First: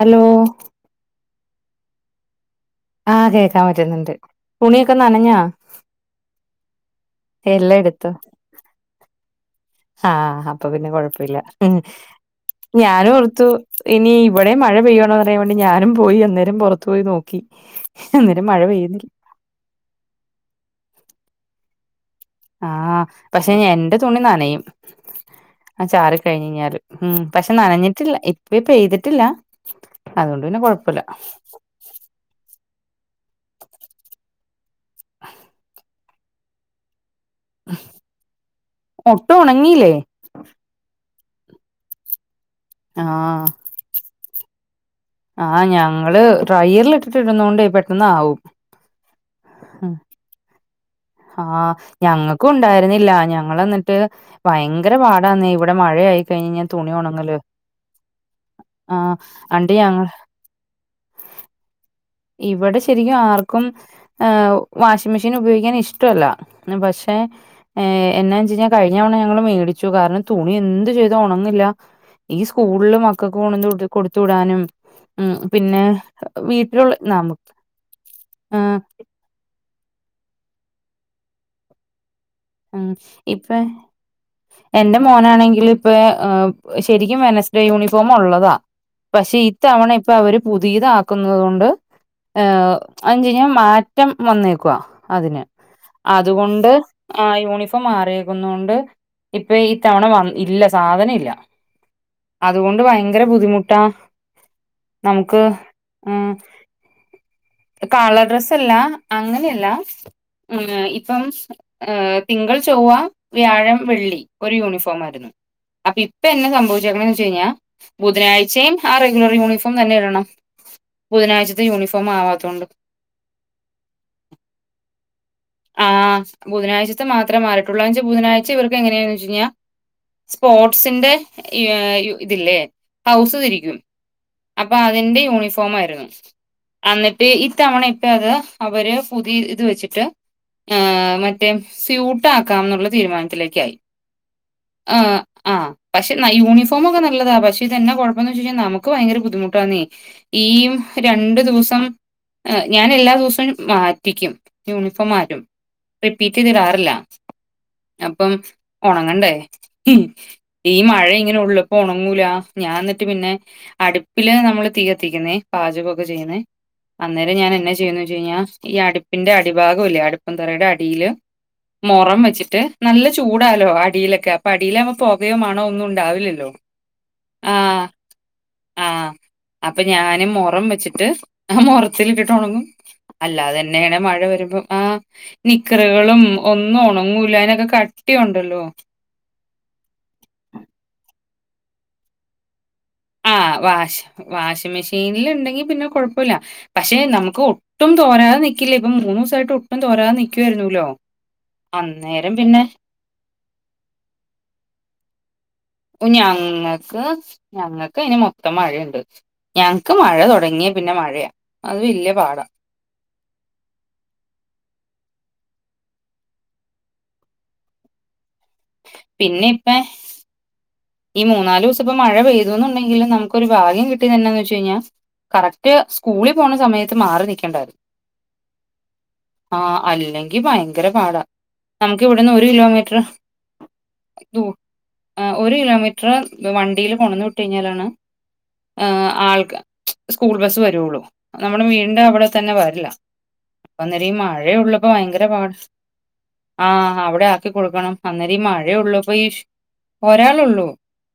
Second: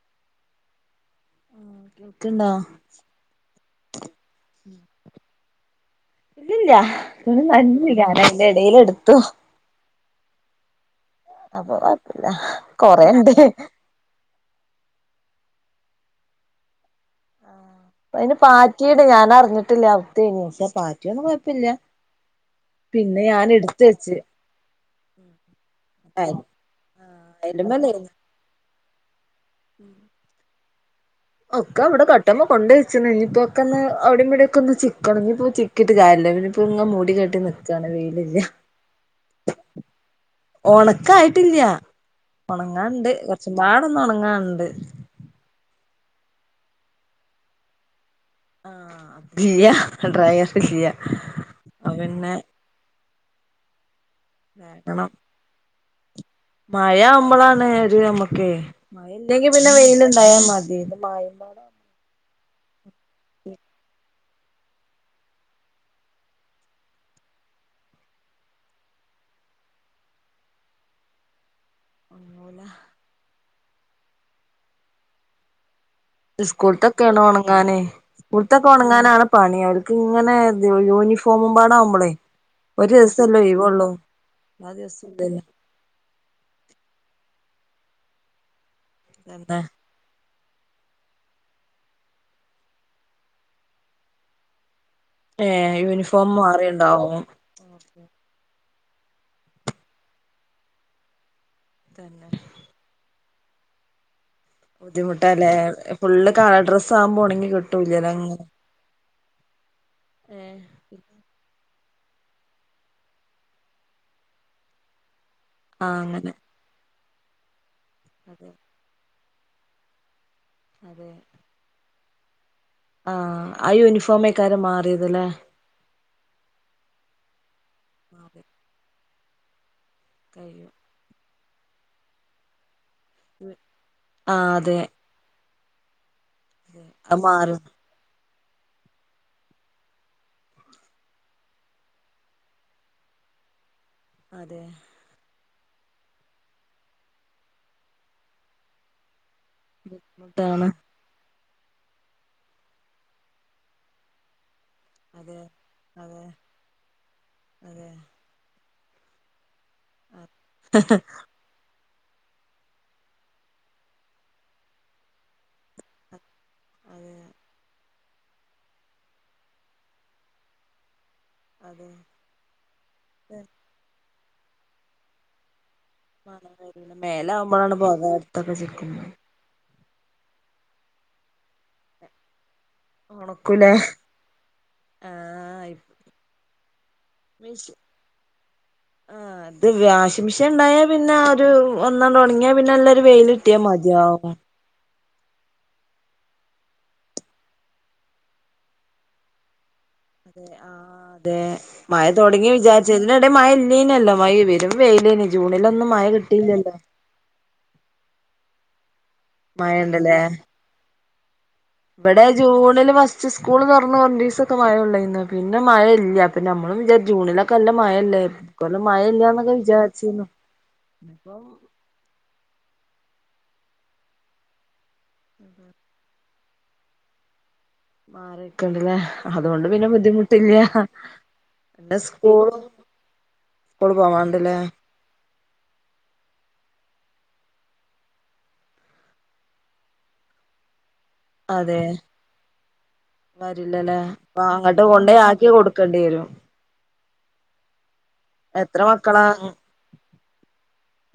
Hello ക്ക്ണോ ആ കേക്കാൻ പറ്റുന്നുണ്ട്. തുണിയൊക്കെ നനഞ്ഞാ? തുണി എല്ലാം നനഞ്ഞ് ഞാൻ അതിന്റെ ഇടേല് എടുത്തു ആ അപ്പ പിന്നെ കൊഴപ്പില്ല. അപ്പൊ കൊഴപ്പില്ല ഞാൻ കൊറേണ്ട് ഓർത്തു ഇനി ഇവടേം മഴ പെയ്യണോന്ന് അറയാൻ വേണ്ടി ഞാനും പോയി അന്നേരം പൊറ അതിന് പാറ്റിയത് പെയ്യുന്നില്ല ഞാനറിഞ്ഞിട്ടില്ല. [unintelligible] പാറ്റിയൊന്നും കൊയപ്പില്ല. ആ പക്ഷേ എന്റെ വെച്ച് തുണി നനയും ആ ചാറി കഴിഞ്ഞഴിഞ്ഞാല്. ഉം പക്ഷേ അയലുമ്മേലേനി നനഞ്ഞിട്ടില്ല. ഇപ്പ് ഈ പെയ്തിട്ടില്ല. അതോണ്ട് പിന്നേ കൊഴ ഒക്കെവടെ കട്ടുമ്മ് കൊണ്ട് വെച്ചണ്ണു. ഇനീപ്പോ ഒക്കന്ന് അവടേം ഇവടേം ഒക്കെ ഒന്ന് ചിക്കണം. ഇനിപ്പോ ചിക്കി ട്ട് കാര്യല്ല. ഇനിപ്പോങ്ങ മൂടികെ ട്ടി നിക്കാണ്. വെയ്ലില്ല്യ. ഒട്ടും ഉണങ്ങിയില്ലേ ഓണട്ട് ഇക്ക് ആയിട്ടില്ല ഒണങ്ങാണ്ട്. കുറച്ചുമ്പാടെ ഒന്ന് ഒണങ്ങാണ്ട്. ആ ഞങ്ങള് ഡ്രയറലിൽ ഇട്ടിട്ട് ഇടുന്നോണ്ടേ പെട്ടന്ന് ആവും. ആ ഇല്ല്യ. ഡ്രൈയറ്ല്യ ആ ഞങ്ങക്കും ഉണ്ടായിരുന്നില്ല. ഞങ്ങള് എന്നിട്ട് ഭയങ്കര പാടാന്നേ ഇവ വടെ മഴയായി കഴിഞ്ഞ് കഴിഞ്ഞാ തുണി മയ ഉണങ്ങല് ആവുമ്പളാണ് ഒര് നമുക്കേ. ആഹ് ഇല്ലെങ്കി അണ്ട് പിന്നേ വെയില്ണ്ടായ മതി ഇത് മയ ഇവടെ ശരിക്കും ആർക്കും ഏഹ് വാഷിംഗ് മെഷീൻ ഉപയോഗിക്കാൻ ഇഷ്ടല്ല. പക്ഷേ എന്നാന്നു വച്ചു കഴിഞ്ഞാ കഴിഞ്ഞ തവണ ഞങ്ങള് മേ ട്ച്ചു. കാരണം തുണി എന്ത് ചെയ്താ ഒണങ്ങില്ല ഈ സ്കൂളില് മക്കക്ക് പോണങ്ക് ഇത് കൊടുത്ത് വിടാനും. ഉം പിന്നേ സ്കൂൾത്തൊക്കെയാണ് ഒണങ്ങാനെ. സ്കൂത്തൊക്കെ ആഹ് ഒണങ്ങാനാണ് പണി. അവർക്ക്ങ്ങനെ യൂണിഫോമും പാടാവുമ്പളെ ഉം ഇപ്പ എല്ലാ എന്റെ ദിവസവും ഇല്ലല്ലോ മോനാണെങ്കിൽ ഇപ്പ ഏ ശരിക്കും വെനസ് ഡേ യൂണിഫോമ് ഒള്ളതാ. പക്ഷേ തന്നെ ഇത്തവണ ഇപ്പ അവര് പുതിയതാക്കുന്നുന്നത് കൊണ്ട് ഏ [unintelligible] മാറ്റം വന്നേക്ക്വാ അതിന് ഏ യൂണിഫോം അതുകൊണ്ട് മാറിണ്ടാവും ആ യൂണിഫോം മാറിയേക്കുന്നോണ്ട് ഇപ്പ ഈ തവണ വന്ന് ഇല്ല സാധനേം ഇല്ല. തന്നെ അതുകൊണ്ട് ഭയങ്കര ബുദ്ധിമുട്ടാ നമുക്ക് ബുദ്ധിമുട്ടല്ലേ ഫുള്ള് കളർ ഡ്രസ്സ് ആകുമ്പോ ഉണങ്ങി കിട്ടൂലല്ലോ കളർ അങ്ങനെ ഡ്രസ്സല്ല അങ്ങനെയല്ല മ് ഇപ്പം ഏഹ് തിങ്കൾ ചൊവ്വ വ്യാഴം വെള്ളി ഒരു യൂണിഫോം ആയിരുന്നു. ആ അപ്പൊ ഇപ്പൊ അങ്ങനെ എന്ന സംഭവിച്ചെക്ക്ണ്ന്ന് വെച്ചെയിഞ്ഞാൽ അതെ ബുധനാഴ്ചേം ആ റെ ഗുലർ യൂണിഫോം തന്നെ ഇടണം അതെ ബുധനാഴ്ചത്തെ യൂണിഫോം ആവാത്തോണ്ട് ആ ആ യൂണിഫോമേക്കാരം മാറിയേത് ലേ ആഹ് ബുധനാഴ്ച്ചത്തെ മാത്രം മറിട്ടുള്ളൂ ആന്ന്ച്ച ബുധനാഴ്ച ഇവർക്ക് എങ്ങനെയാന്ന്ച്ച് കഴിഞ്ഞാ കഴിയും സ്പോർട്സിന്റെ ഇതില്ലേ ഹൗസ് തിരിക്കും ആഹ് അപ്പൊ അതെ അതിന്റെ യൂണിഫോം ആയിരുന്നു അത് അന്നിട്ട് മാറും ഇത്തവണ ഇപ്പ അത് അവര് പുതിയ ഇത് വെച്ചിട്ട് ആ മറ്റേ സ്യൂട്ട് ആക്കാംന്നുള്ള തീരുമാനത്തിലേക്കായി അതെ ആ പക്ഷേ യൂണഫോം ഒക്കെ നല്ലതാ പക്ഷെ ഇതന്നെ കൊഴപ്പംന്ന് വെച്ചഴിഞ്ഞ നമുക്ക് ഭയങ്കര ബുദ്ധിമുട്ട ന്നേ ഈ ബുദ്ധിമുട്ടാണ് രണ്ടു ദിവസം ഞാൻ എല്ലാ ദിവസോം മാറ്റിക്കും യൂ നിഫോം അതെ മാറ്റും അതെ റിപ്പീറ്റ് ചെയ്തിടാറില്ല അതെ അപ്പം ഒണങ്ങണ്ടേ അതെ ഈ മഴ ഇങ്ങനെ ഒള്ളുപ്പ ഒണങ്ങൂല ഞാൻ എന്നിട്ട് പിന്നെ അടുപ്പില് നമ്മള് തീ കത്തിക്കുന്നേ പാചകൊക്കെ ചെയ്യുന്നേ അതെ അന്നേരം ഞാൻ എന്ന ചെയ്യുന്നു വെച്ച് കഴിഞ്ഞാ ഈ അടുപ്പിന്റെ അടിഭാഗം ഇല്ലേ അടുപ്പും തറയുടെ അടിയില് അതെ മൊറം വെച്ചിട്ട് നല്ല ചൂടാലോ അടിയിലൊക്കെ അപ്പൊ അടിയിലാവുമ്പോ പോകയോ മണമൊ ഒന്നും ഉണ്ടാ മേല് ആവുമ്പോഴാണ് പൊക ആഹ് [unintelligible] അപ്പൊ ഞാന് മൊറം വെച്ചിട്ട് ആ മൊറത്തിലിട്ടിട്ട് ഒണങ്ങും ഒണക്കൂലേ അല്ലാതെന്നായ്യണെ മഴ വരും ആ ആഹ് നിക്കറുകളും ഒന്നും ഒണങ്ങൂലാ അയിനൊക്കെ കട്ടിയുണ്ടല്ലോ ആ ഇത് വാഷിംഗ് മെഷീൻ ഉണ്ടായാ പിന്നെ ഒരു ഒന്നാണ്ട് ഒണങ്ങിയാ പിന്നെല്ല വെയിലിട്ടിയാ മതിയാവും വെയിലിണ്ടെങ്കി പിന്നെ കുഴപ്പല്ല പക്ഷെ നമുക്ക് ഒട്ടും തോരാതെ നിക്കില്ലേ ഇപ്പ മൂന്നു ദിവസായിട്ട് ഒട്ടും തോരാതെ അതെ ആ നിക്കുവായിരുന്നൂല്ലോ. അതെ മയ അന്നേരം തൊടങ്ങി പിന്നെ വിചാരിച്ച് ഇതിന്റെടേൽ മയ ഇല്ലേനിലോ മയ വരും വെയിലേനി ജൂണിലൊന്നും മഴ കിട്ടിയില്ലല്ലോ ഞങ്ങക്ക് ഞങ്ങക്ക് അയിന് മൊത്തം മഴയിണ്ട് മഴണ്ടല്ലേ അത് വല്യ ഇവിടെ പാടാ. ജൂണില് ഫസ്റ്റ് സ്കൂൾ തൊറന്ന് രണ്ടീസം മഴണ്ടെന്ന് പിന്നെ മഴല്ല അപ്പ നമ്മളും വിചാരിച്ചു ജൂണിലൊക്കെ നല്ല മഴ അല്ലേ ഇക്കൊല്ലം മഴ പിന്നെ ഇല്ലാന്നൊക്കെ ഇപ്പ വിചാരിച്ചീനു ഈ മൂന്നാല് ദിവസപ്പ മഴ പെയ്തുന്നുണ്ടങ്കിലും നമുക്ക് ഒരു ഭാഗ്യം കിട്ടിത് എന്നാന്നെച്ച് കയിഞ്ഞാ കറക്റ്റ് സ്കൂളി പോണ സമയത്ത് മാറി നിക്കണ്ടായിരുന്നു മാറിക്കണ്ടല്ലേ ആ അതുകൊണ്ട് പിന്നെ അല്ലെങ്കി ബുദ്ധിമുട്ടില്ല ഭയങ്കര പാടാ. പിന്നെ നമുക്ക് ഇവിടുന്ന് സ്കൂള് കിലോമീറ്റർ സ്കൂള് പോവാണ്ടല്ലേ മീറ്റർ വണ്ടിയിൽ കൊണ്ടന്ന് വിട്ടു കഴിഞ്ഞാലാണ് ആ ആൾക്ക് സ്കൂൾ ബസ് വരുള്ളു നമ്മുടെ അതെ വീടിന്റെ അവടെ തന്നെ വരില്ല വരില്ലല്ലേ അന്നേരം ഈ അ അങ്ങോട്ട് കൊണ്ടയി ആക്കി കൊടുക്കേണ്ടി വരും ആ അവിടെ ആക്കി കൊടുക്കണം അന്നേരം മഴയ എത്ര ഉള്ളപ്പൊ മക്കളാ ഈ ഒരാളൊള്ളൂ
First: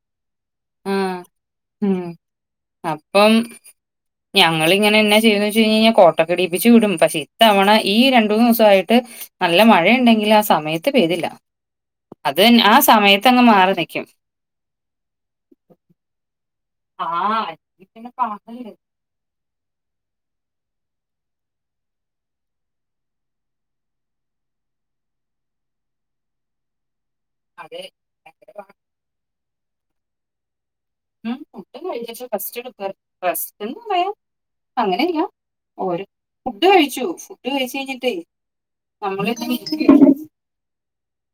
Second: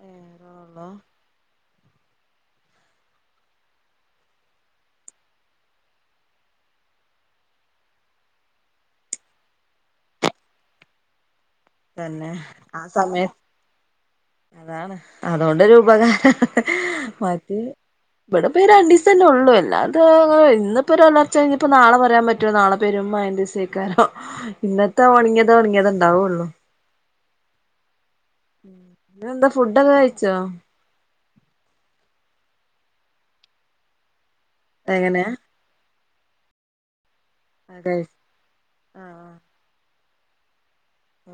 ഒരാളൊള്ളൊ ഉം അപ്പം ഞങ്ങൾ ഇങ്ങനെ എന്നാ ചെയ്തന്ന് വെച്ച് കഴിഞ്ഞാൽ കോട്ടക്കീടീപ്പിച്ച് വിടും പക്ഷെ ഇത്തവണ ഈ രണ്ട് മൂന്ന് ദിവസമായിട്ട് നല്ല മഴയണ്ടെങ്കിൽ ആ സമയത്ത് പെയ്തില്ല അതന്നെ അത് ആ സമയത്ത് അങ്ങ് മാറി നിക്കും അതാണ് അതുകൊണ്ടൊരു ഉപകാരാണ് ആഹ് മറ്റേ അല്ലെങ്കി പിന്നെ ഇവിടെപ്പേ പാടല്ലേ രണ്ടിസം അല്ലെ ഉള്ളൂ എല്ലാട് ത്തും ഇന്നിപ്പോഒരു ഒലർച്ച കഴിഞ്ഞപ്പോ നാളെ പറയാൻ പറ്റുമോ നാളെ പെരും മയന്റെ ദിവസായിക്കാരും ഇന്നത്തെ ഒണങ്ങിയത ഒണങ്ങിയത് ഒണ്ടാവോള്ളോ അതെ ഭയങ്കര പാടാ പിന്നെന്താ ഫുഡൊക്കെ കഴിച്ചോ? ഉ പുട്ട കഴ ഫസ്റ്റ് എ ഫസ്റ്റ് എന്താ പറയാ [unintelligible] അങ്ങനെ എങ്ങനെ അല്ലാ ഓ ഫുഡ് കഴിച്ചു ഫുഡ്‌ ആ കഴി കഴിച്ചുകഴിഞ്ഞിട്ട് ആ നമ്മള് ഇങ്ങനെ ഇരിക്കാണ്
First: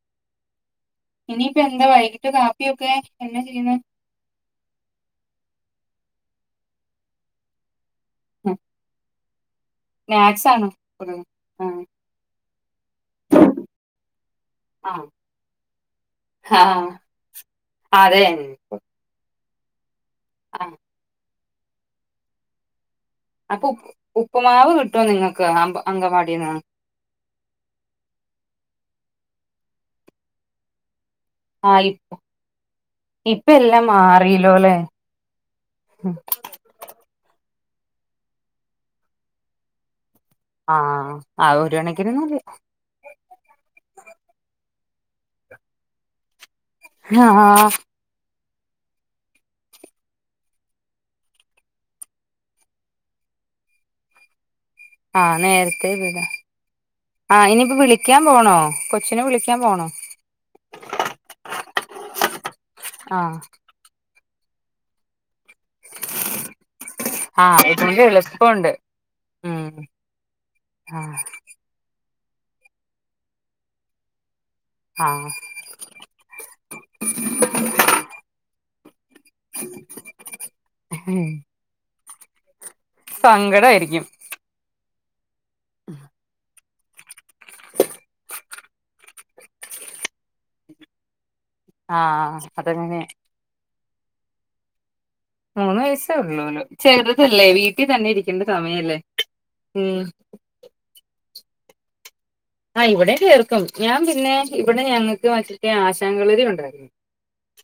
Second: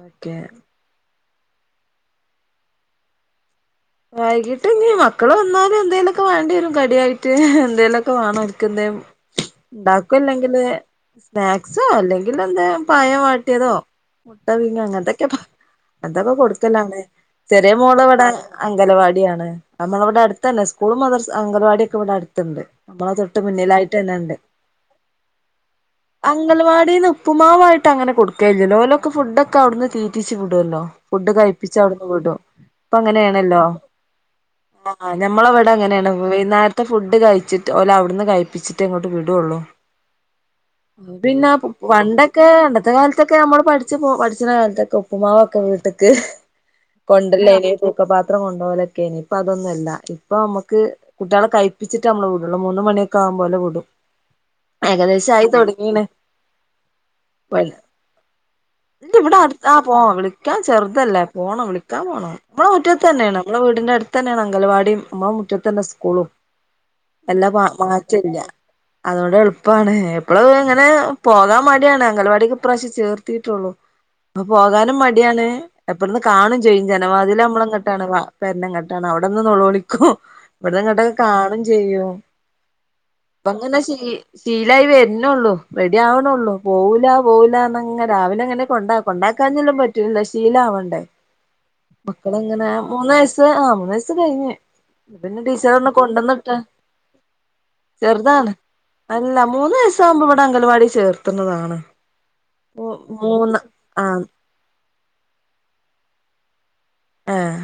ഓക്കെ ഇനിയിപ്പ എന്താ വൈകിട്ട് കാപ്പിയൊക്കെ എന്ന ചെയ്യുന്ന വൈകിട്ട് ഇനി മക്കള് വന്നാലും എന്തേലൊക്കെ വേണ്ടി വരും കടിയായിട്ട് എന്തേലൊക്കെ ക്കെ വാണോൽക്ക് എന്തേലും ഇണ്ടാക്കും സ്നാക്സ് അല്ലെങ്കില് ആണോ സ്നാക്സോ ആഹ് അല്ലെങ്കിൽ എന്താ പയം വട്ടിയതോ മുട്ടപീങ്ങ ആഹ് അങ്ങനത്തൊക്കെ എന്തൊക്ക ആഹ് കൊടുക്കല്ലാണെ ചെറിയ മോള് അതെ വിടെ അംഗലവാടിയാണ് നമ്മളവിടെ അടുത്തന്നെ ആഹ് സ്കൂളും മർദസ്സും അംഗലവാടിയൊക്കെ ഇവിടെ അടുത്തുണ്ട് നമ്മള തൊട്ട് അപ്പൊ ഉപ്പ് മുന്നിലായിട്ട് തന്നെ ഇണ്ട് ഉപ്പുമാവ് കിട്ടുവോ നിങ്ങക്ക് അംഗ അങ്കവാടിന്ന് അംഗൽവാടിന്ന് ഉപ്പുമാവായിട്ട് ട്ടങ്ങനെ കൊടുക്കലില്ലല്ലോ ഓല് ഫുഡോക്കെ അവിടുന്ന് തീറ്റിച്ച് വിടുല്ലോ ഫുഡ് കഴിപ്പിച്ച് ആഹ് അവിടുന്ന് ഇപ്പ വിടും ഇപ്പൊ അങ്ങനെ ഇപ്പ ലോ എല്ലാം മാറിലോല്ലേ ഞമ്മളെവടെ അങ്ങനെയാണ് വൈന്നേരത്തെ ഫുഡ്‌ കൈ കഴിച്ചിട്ട് ഓലവിടുന്ന് കഴപ്പിച്ചിട്ടെ ഇങ്ങോട്ട് വിടുള്ളു ആഹ് പിന്നെ ആഹ് ഒരു കണക്കിന് പണ്ടൊക്കെ നല്ലയാ പണ്ടത്തെ കാലത്തൊക്കെ നമ്മള് പഠിച്ച് പഠിച്ചണ കാലത്തൊക്കെ ഉപ്പ്മാവൊക്കെ വീട്ട്ക്ക് ആ പാത്രം കൊണ്ടോലൊക്കെ അയ്നിം ഇപ്പ അതൊന്നല്ല ഇപ്പ നമക്ക് കുട്ടികളെ കഴപ്പിച്ചിട്ട് നമ്മള് വിടുള്ളൂ മൂന്ന് മണി ആകുംമ്പോലെ വിടും [unintelligible] ഏകദേശം ആഹ് ആയി നേരത്തെ തുടങ്ങീണ് വിടാ ആഹ് പോ ഇനിയിപ്പോ വിളിക്കാൻ പോണോ കൊച്ചിനെ ഇല്ലിവിടെ വിളിക്കാൻ അടുത്ത ആ പോണോ പോണം വിളിക്കാൻ ചെറുതല്ലേ പോണം വിളിക്ക ക്കാൻ പോണം നമ്മളുടെ മുറ്റത്ത് ആഹ് തന്നെയാണ് നമ്മുടെ വീടിന്റെ അടുത്ത് തന്നെയാണ് അങ്കലവാടിയും നമ്മളെ മുറ്റത്ത് തന്നെ സ്കൂളും വെല്ല ആഹ് അതുകൊണ്ട് മാറ്റല്ല എളുപ്പമുണ്ട് അതുകൊണ്ട് ഉം എളുപ്പാണ് എപ്പള ഇങ്ങനെ ആഹ് പോകാൻ മടിയാണ് അംഗലവാടിക്ക് ഇപ്രാവശ്യം ചേർത്തിട്ടുള്ളൂ അപ്പൊ പോകാനും ആഹ് മടിയാണ് എപ്പറന്ന് കാണും ചെയ്യും ജനവാതിൽ നമ്മളെ ഇങ്ങട്ടാണ് പെരന്റെ ഇങ്ങട്ടാ അവിടെന്ന് നൊളോളിക്കും ഇവിടന്ന്ങ്ങോട്ട കാണും ചെയ്യും അപ്പങ്ങനെ ശീ സങ്കടായിരിക്കും ശീലായി വരണള്ളൂ റെഡി ആവണള്ളൂ പോവൂല പോവൂല അർഞങ്ങനെ രാവിലെ അങ്ങനെ കൊണ്ടാക്കും കൊണ്ടാക്കാഞ്ഞെല്ല പറ്റൂലല്ലോ ശീലാവണ്ടേ ആ മക്കളെങ്ങനെ മൂന്ന വയസ് ആ മൂന്ന വയസ്സ് കഴിഞ് പിന്നെ ടീച്ചർ മൂന്ന് അർഞ് വയസ്സേ കൊണ്ടുവന്നിട്ട ഉള്ളൂല്ലോ ചെറുതല്ലേ വീട്ടിൽ തന്നെ ഇരിക്കേണ്ട ചെറുതാണ് സമയല്ലേ അല്ല മൂന്ന് വയസ് ഉം വുമ്പ ഇവിടെ അംഗൽവാടി ചേർത്തുന്നതാണ് ആ മൂ ഇവിടെ മൂന്ന് ചേർക്കും ഞാൻ ആഹ് പിന്നെ ഇവിടെ ഞങ്ങൾക്ക് മറ്റത്തെ ആശകളരി ഉണ്ടായിരുന്നു ഏഹ്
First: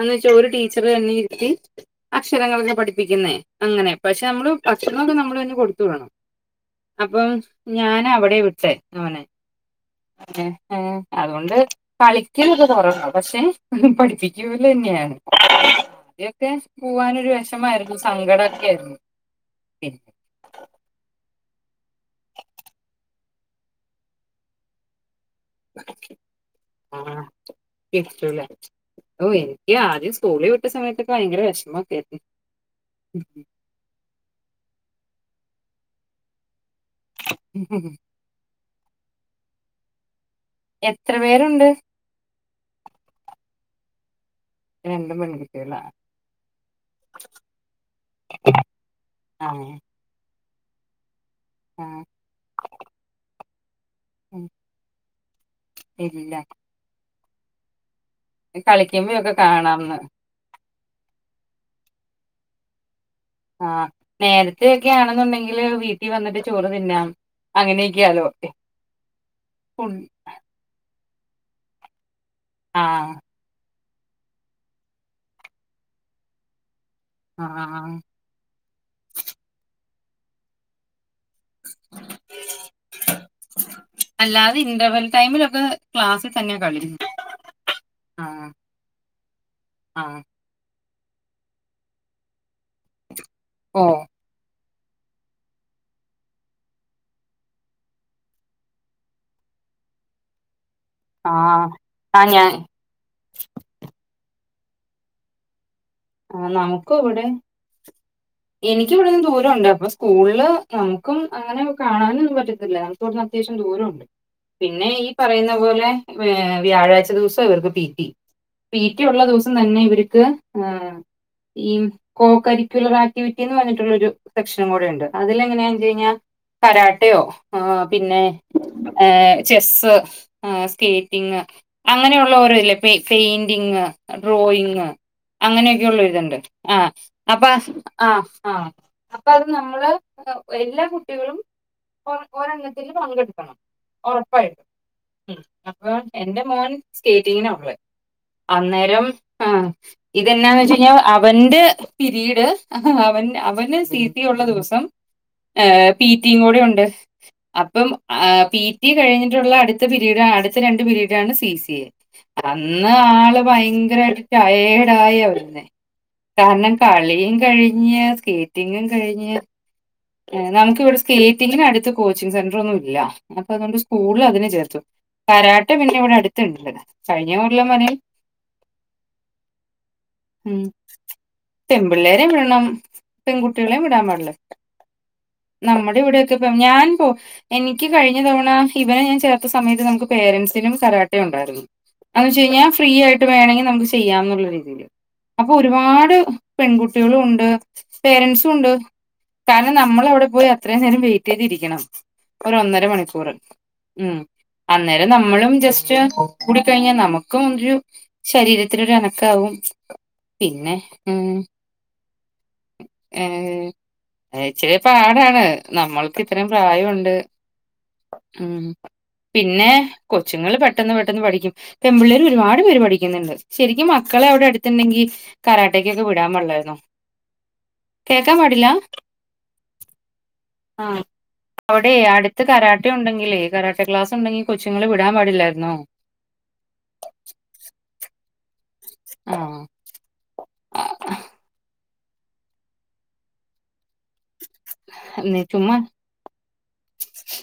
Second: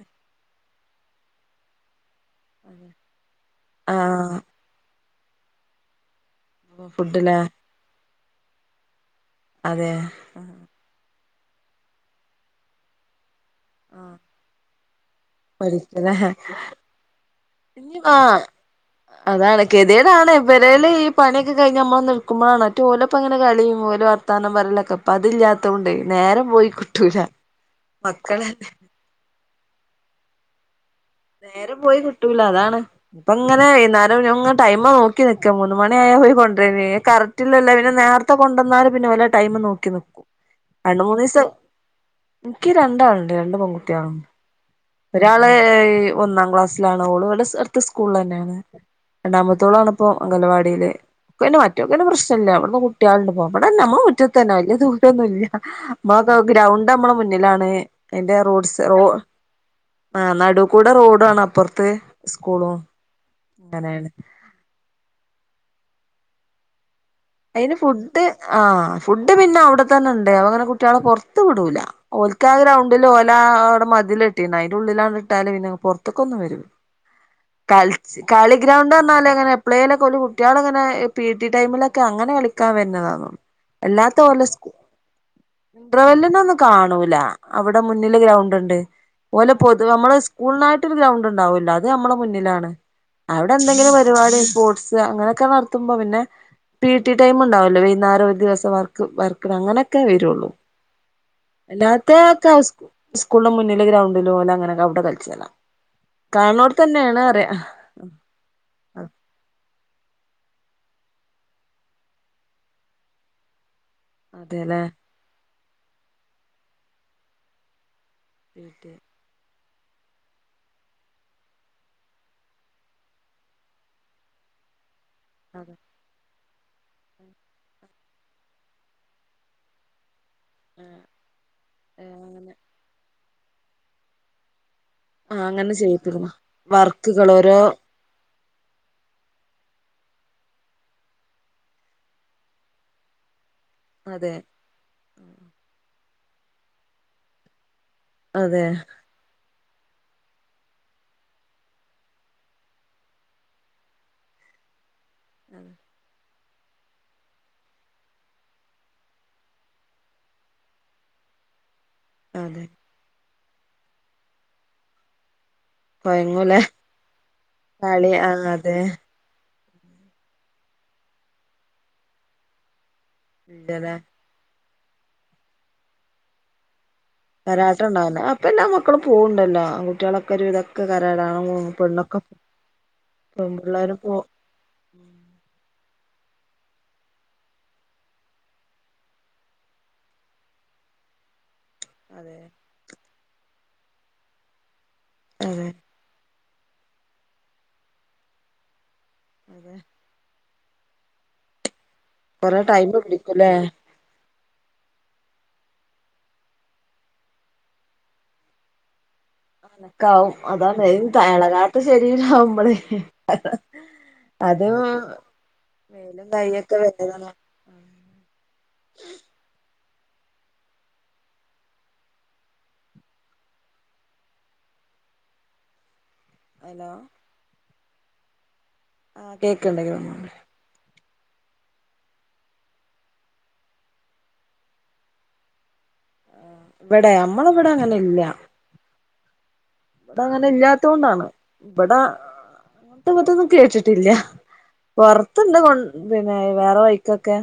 എന്ന് വെച്ച ഒരു ടീച്ചർ തന്നെ ഇരുത്തി അക്ഷരങ്ങളൊക്കെ പഠിപ്പിക്കുന്നേ അങ്ങനെ പക്ഷെ ആഹ് നമ്മള് ഭക്ഷണമൊക്കെ നമ്മൾ തന്നെ കൊടുത്ത് വിടണം അപ്പം ഫുഡിലെ ഞാന അവിടെ വിട്ടെ മോനെ അതെ അതുകൊണ്ട് കളിക്കലൊക്ക കൊറവാണ് പക്ഷെ ആഹ് പഠിപ്പിക്കൂലന്നെയാണ് ആദ്യോക്കെ പോവാനൊരു വെഷ ആ അതാണ് പിന്നെ കെതടാണ് ഇവരെല് ഈ പണിയൊക്കെ കഴിഞ് നമ്മളൊന്നു നൽക്ക്പോഴാണ് മറ്റേത് ഓലപ്പങ്ങനെ കളീം ഓല് വർത്താനം പറയാലൊക്കെ അതില്ലാത്തോണ്ട് നേരം പോയി കിട്ടൂല ആഹ് മക്കളല്ലേ [unintelligible] ഓ എനിക്ക് ആദ്യം സ്കൂളിൽ സമയത്തൊക്കെ ഭയങ്കര നേരം വിഷമൊക്കെ പോയി കിട്ടൂല അതാണ് ഇപ്പങ്ങനെ വൈന്നേരം ഞാനങ്ങനെ ടൈമ നോക്കി നോക്കി നിക്കാ മൂന്ന് മണി ആയ പോയി കൊണ്ടരെയിനി ആയിരുന്നു കറക്റ്റിലല്ലപിന്നെ നേരത്തെ കൊണ്ടന്നാലും പിന്നെ വലെ ടൈമ് നോക്കി നിക്കും രണ്ട എത്ര മൂന്ന് ദിവസം പേരുണ്ട് ഇക്ക് രണ്ടാളുണ്ട് രണ്ട് പൊൺകുട്ട്യാൾ ത്യാ ഇൻക്ക് രണ്ട് പെൺ കുട്ടിയാള ഒന്നാം ക്ലാസ്സിലാണ് ഓള്വിടെ അടുത്ത സ്കൂള തന്നെയാണ് ആഹ് രണ്ടാമത്തോളാണ്പ്പൊ അംഗലവാടിയിൽ ഒക്കെന്നെ ആഹ് മാറ്റോക്കെന്നെ പ്രശ്നല്ല ഇവിടുന്ന് കുട്ട്യാളിണ്ട് പോക ഇവിടെന്നെ മ്മളെ ഉം മുറ്റത്തന്നെ വല്യ ദൂ പിയേന്നുല്ല്യ ഇല്ല മക്ക് ഗ്രൗണ്ട് നമ്മള മുന്നിലാണ് പിന്നെ റോഡ് സെയ് റോഡ് കളിക്കുമ്പോഴൊക്കെ കാണാംന്ന് ആ നടു റോടാണ് അപ്പർത്തെ സ്കൂളും ആഹ അങ്ങനെയാണ് നേരത്ത ഒക്കെ ആണെന്നുണ്ടെങ്കില് വീട്ടിൽ വന്നിട്ട് ചോറ് തിന്നാം അയിന് ഫുഡ് അങ്ങനെയൊക്കെയാലോ ആ ഫുഡ് പിന്നെ അവിടെത്തന്നെ ഉണ്ട് അ അങ്ങനെ കുട്ടികളെ പൊറത്തു വിടൂല ഓലക്കാ ഗ്രൗണ്ടിൽ ആഹ് ഓലൗടെ മതിലെട്ടീക്ക്‌ണ് അതിന്റെ ഉള്ളിലാങ്ട്ടല് പിന്നെ പുറത്തേക്കൊന്നും വര്ല ആഹ് കളിച്ച് കളി ഗ്രൗണ്ട് ന്നാലേ അങ്ങനെ എപളലൊ ക്കെല് കുട്ടികളിങ്ങനെ പീടി ടൈമിൽ അങ്ങനെ കളിക്കാൻ വരുന്നതാ എല്ലാത്ത പോലെ അല്ലാതെ സ്കൂ ഇന്റർവെൽ ടൈമിലൊക്കെ ക്ലാസ്സിൽ തന്നെ ഇൻട്രവെല്ലിനോന്നും കളി കാണൂല അവിടെ മുന്നില് ആഹ് ഗ്രൗണ്ട് ഉണ്ട് ഓല പൊതുവെ നമ്മള് ആഹ് സ്കൂളിനായിട്ട് സ്കൂൾനായിട്ട് ഗ്രൗണ്ട് ഉണ്ടാവല്ലോ അത് നമ്മെ മുന്നിലാണ് അവിടെ ഓ എന്തെങ്കിലും പരിപാടി സ്പോർട്സ് അങ്ങനെയൊക്കെ നടത്തുമ്പോ പിന്നെ പീടി ടൈം ണ്ടാവല്ലോ വൈകുന്നേരം ഒരു ദിവസം വർക്ക് വർക്കിനങ്ങനെക്കെ വരുള്ളൂ ആഹ് ആഹ് ഞാൻ അല്ലാത്തക്കെ സ്കൂളിന്റെ മുന്നില് ഗ്രൗണ്ടില് പോലെ അങ്ങനെെ അവിടെ കളിച്ചാ ആ നമുക്ക ഇവിടെ എനിിക്ക ഇവിടെന്നും ദൂരം ഉണ്ട അപ്പൊ സ്കൂ സ്കൂളില് നമുക്കും അങ്ങനെ കാണാനൊ ഒന്നും പറ്റത്തില്ല നമുക്കി വിടുന്ന് അത്യാവ്യം ദൂരണ്ട് അതെല്ലേ പിന്നെ ഈ പറയുന്ന പോലെ ഏർ വ്യാഴാഴ്ച ദിവസം ഇവർക്ക് പീറ്റി പി ടി പീറ്റി ഉള്ള ദിവസം തന്നെ ഇവർക്ക് ഇഹ് ഈ കോ കരിക്കുലർ ആക്ടിവിറ്റിന്ന് പറഞ്ഞിട്ടുള്ളൊരു സെക്ഷനും കൂടെ ഉണ്ട് അതില എങ്ങനെയാ അതെ ചെയ കരാാട്ടയോ ആ പിന്നെ ഏർ ചെസ്സ് ആ സ്കേറ്റിങ് അങ്ങനെയുള്ള അങ്ങനെ ഓരോ ഇല്ലെ പെയിന്റിങ് ഡ്രോയിങ് ആഹ അങ്ങനെ ചെയ്യും കേൾക്കണ്ട് ആ അപ്പ ആ ആഹ അപ്പ അത് നമ്മള് എല്ലാ കുട്ടികളും കൊടുക്കണം ഒരെണ്ണത്തിൽ പങ്കെടുക്കും അതെ ഉറപ്പായിട്ടും അപ്പൊ എന്റെ മോൻ സ്കേറ്റിങ്ങിനാള്ളെ അതെ അന്നേരം ആ ഇതെന്നാന്ന് വച്ച അവന്റെ പിരീഡ് അവൻ അവന് പീറ്റി ഉള്ള ദിവസം ഏ പീറ്റയും കൂടെ ഉണ്ട് അപ്പം പിറ്റി കഴിഞ്ഞിട്ടുള്ള അടുത്ത പിരീഡാണ് അടുത്ത രണ്ട് പിരീഡ ആണ് സി സി എ അതെ അന്ന് ആള് ഭയങ്കരമായിട്ട് ടയേർഡായിയാ വരുന്നെ കൊയങ്ങൂലെ കാരണം കളിയും കഴിഞ്ഞ് കളി ആ അതെ സ്കേറ്റിങ്ങും കഴിഞ്ഞ് നമുക്ക് ഇവിടെ സ്കേറ്റിങ്ങിന് അടുത്ത കോച്ചിംഗങ് സെന്റർ ഒന്നും ഇല്ല അപ്പൊ അതുകൊണ്ട് ഇല്ലല്ലേ സ്കൂള അതിനെ ചേർത്തു കരാട്ട പിന്നെ ഇവിടെ അടുതുണ്ട് കരാട്ട ഉണ്ടാവുന്ന അപ്പൊ എല്ലാ മക്കളും പോവണ്ടല്ലോ ആ കുട്ടികളൊക്കെ ഒരു വിതൊക്കെ കരാടാണ് പെണ്ണൊക്കെ പിള്ളരെ വിടണം പെൺകുട്ടികളെയും വിടാൻ പാടില്ല ഉം നമ്മുടെ ഇവിടെയൊക്കെ ഇ ഞാൻ പോ എനിക്ക് കഴിഞ്ഞ തവണ ഇവന ഞാൻ ചേർത്ത സമയത്ത് നമുക്ക് പേരൻസിനും കരാട്ടെ ഉണ്ടായിരുന്നു അന്ന് അതെ വെച്ച കഴിഞ്ഞാൽ ഫ്രീ ആയിട്ട് വേണെങ്കിൽ നമുക്ക് ചെയ്യാം എന്നുള്ള രീതിയില് അപ്പൊ അതെ ഒരുപാട് പെൺകുട്ടികളും ഉണ്ട് പേരന്റ്സും ഉണ്ട് കാരണം അതെ നമ്മൾ അവിടെ പോയി ഇത്രയും നേരം വെയിറ്റ് ചെയ്തിരിക്കണം ഒ കൊറെ ഒന്നര ടൈം മണിക്കൂർ പിടിക്കുംല്ലേ മ് അന്നേരം നമ്മളും ജസ്റ്റ് കൂടി കഴിഞ്ഞാൽ നമുക്കും രു ശരീരത്തിനോരനക്കാവും കാവും അനക്കാവും പിന്നെ അതാണ് ഉ എളകാത്ത ശരീരാവുമ്പളേ ഏ അത് ഇച്ചിരി പാടാണ് നമ്മൾക്ക് മേലും ഇത്രയും കൈയൊക്കെ പ്രയോണ്ട് വേദന ഉം പിന്നെ ഏ കൊച്ചുങ്ങൾ പെട്ടെന്ന് പെട്ടെന്ന് പഠിക്കും പെപിള്ളേർ ഒരുപാട് പേര് പഠിക്കുന്നുണ്ട് ശരിക്കും മക്കളെ അവിടെടു ണ്ടെങ്കി കറരാട്ടക്കൊക്കെ വിടാൻ പാടില്ലായിുന്നോ ഹലോ കേക്കാൻ പാടില്ല ആ കേക്കണ്ടങ്കി വന്നോണ്ട് ആ അവിടെയ അടുത്ത് കരാട്ട ഉണ്ടെങ്കിലേ കരാട്ടെ ക്ലാസ് ഉണ്ടെങ്കിൽ കൊച്ചുങ്ങള്ൾ വിടാൻ പാടില്ലായിരുന്നോ ഇവിടെ നമ്മളെ ഇവിടെ ആ ഇവിട അങ്ങനെ ഇല്ലാത്ത കൊണ്ടാണ് ഇവിട അങ്ങത്തെ മറ്റൊന്നും കേട്ടിട്ടില്ല ന്ന് പുറത്ത്ന്താ കൊ ചുമ്മാ പിന്നെ വേറെ വഴിക്കൊക്കെ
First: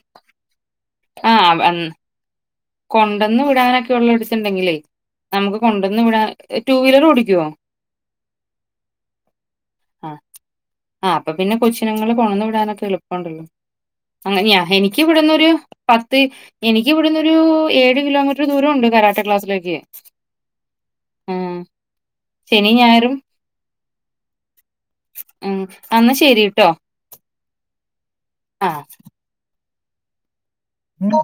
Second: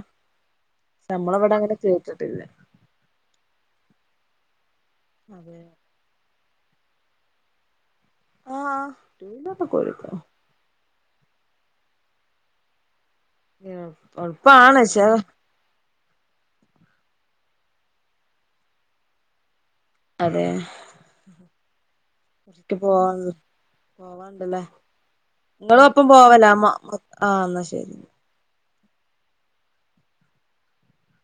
നമ്മളവിടെ ആഹ് അങ്ങനെ അൻ കേട്ടിട്ടില്ലേ കൊണ്ടന്ന് വിടാനൊക്കെ ഉള്ള ഒടിച്ച ഉണ്ടെങ്കിലേ നമുക്ക് അതെ കൊണ്ടുവന്ന് വിടാ ടു വീലർ ഓടിക്കുവോ ആ ട്യൂവിലർ ഒക്കെ ഒടിക്കും ആ് അപ്പൊ പിന്നെ കൊച്ചുിനങ്ങള്ൾ കൊണന്നു വിടാനൊക്കെ എളുപ്പമ ഉണ്ടള്ളു അങ്ങനെയാ എളുപ്പാണ് എനിക്ക് പക്ഷെ ഇവിടന്നൊരു പത്ത് എനിക്ക് ഇവിവിടുന്നൊരു ഏഴ് കിലോമീറ്റർ ദൂരം ഉണ്ട് കരാട്ട ക്ലാസ്സിലേക്ക് അതെ ആഹ് ശനി കുട്ടി ഞായറും പോവാൻ പോവാൻ ല്ല ഉം നിങ്ങളും അപ്പം അന്നാ പോവല ശരിട്ടോ അ ആ എന്നാ ശരി ആ ഉ ഉ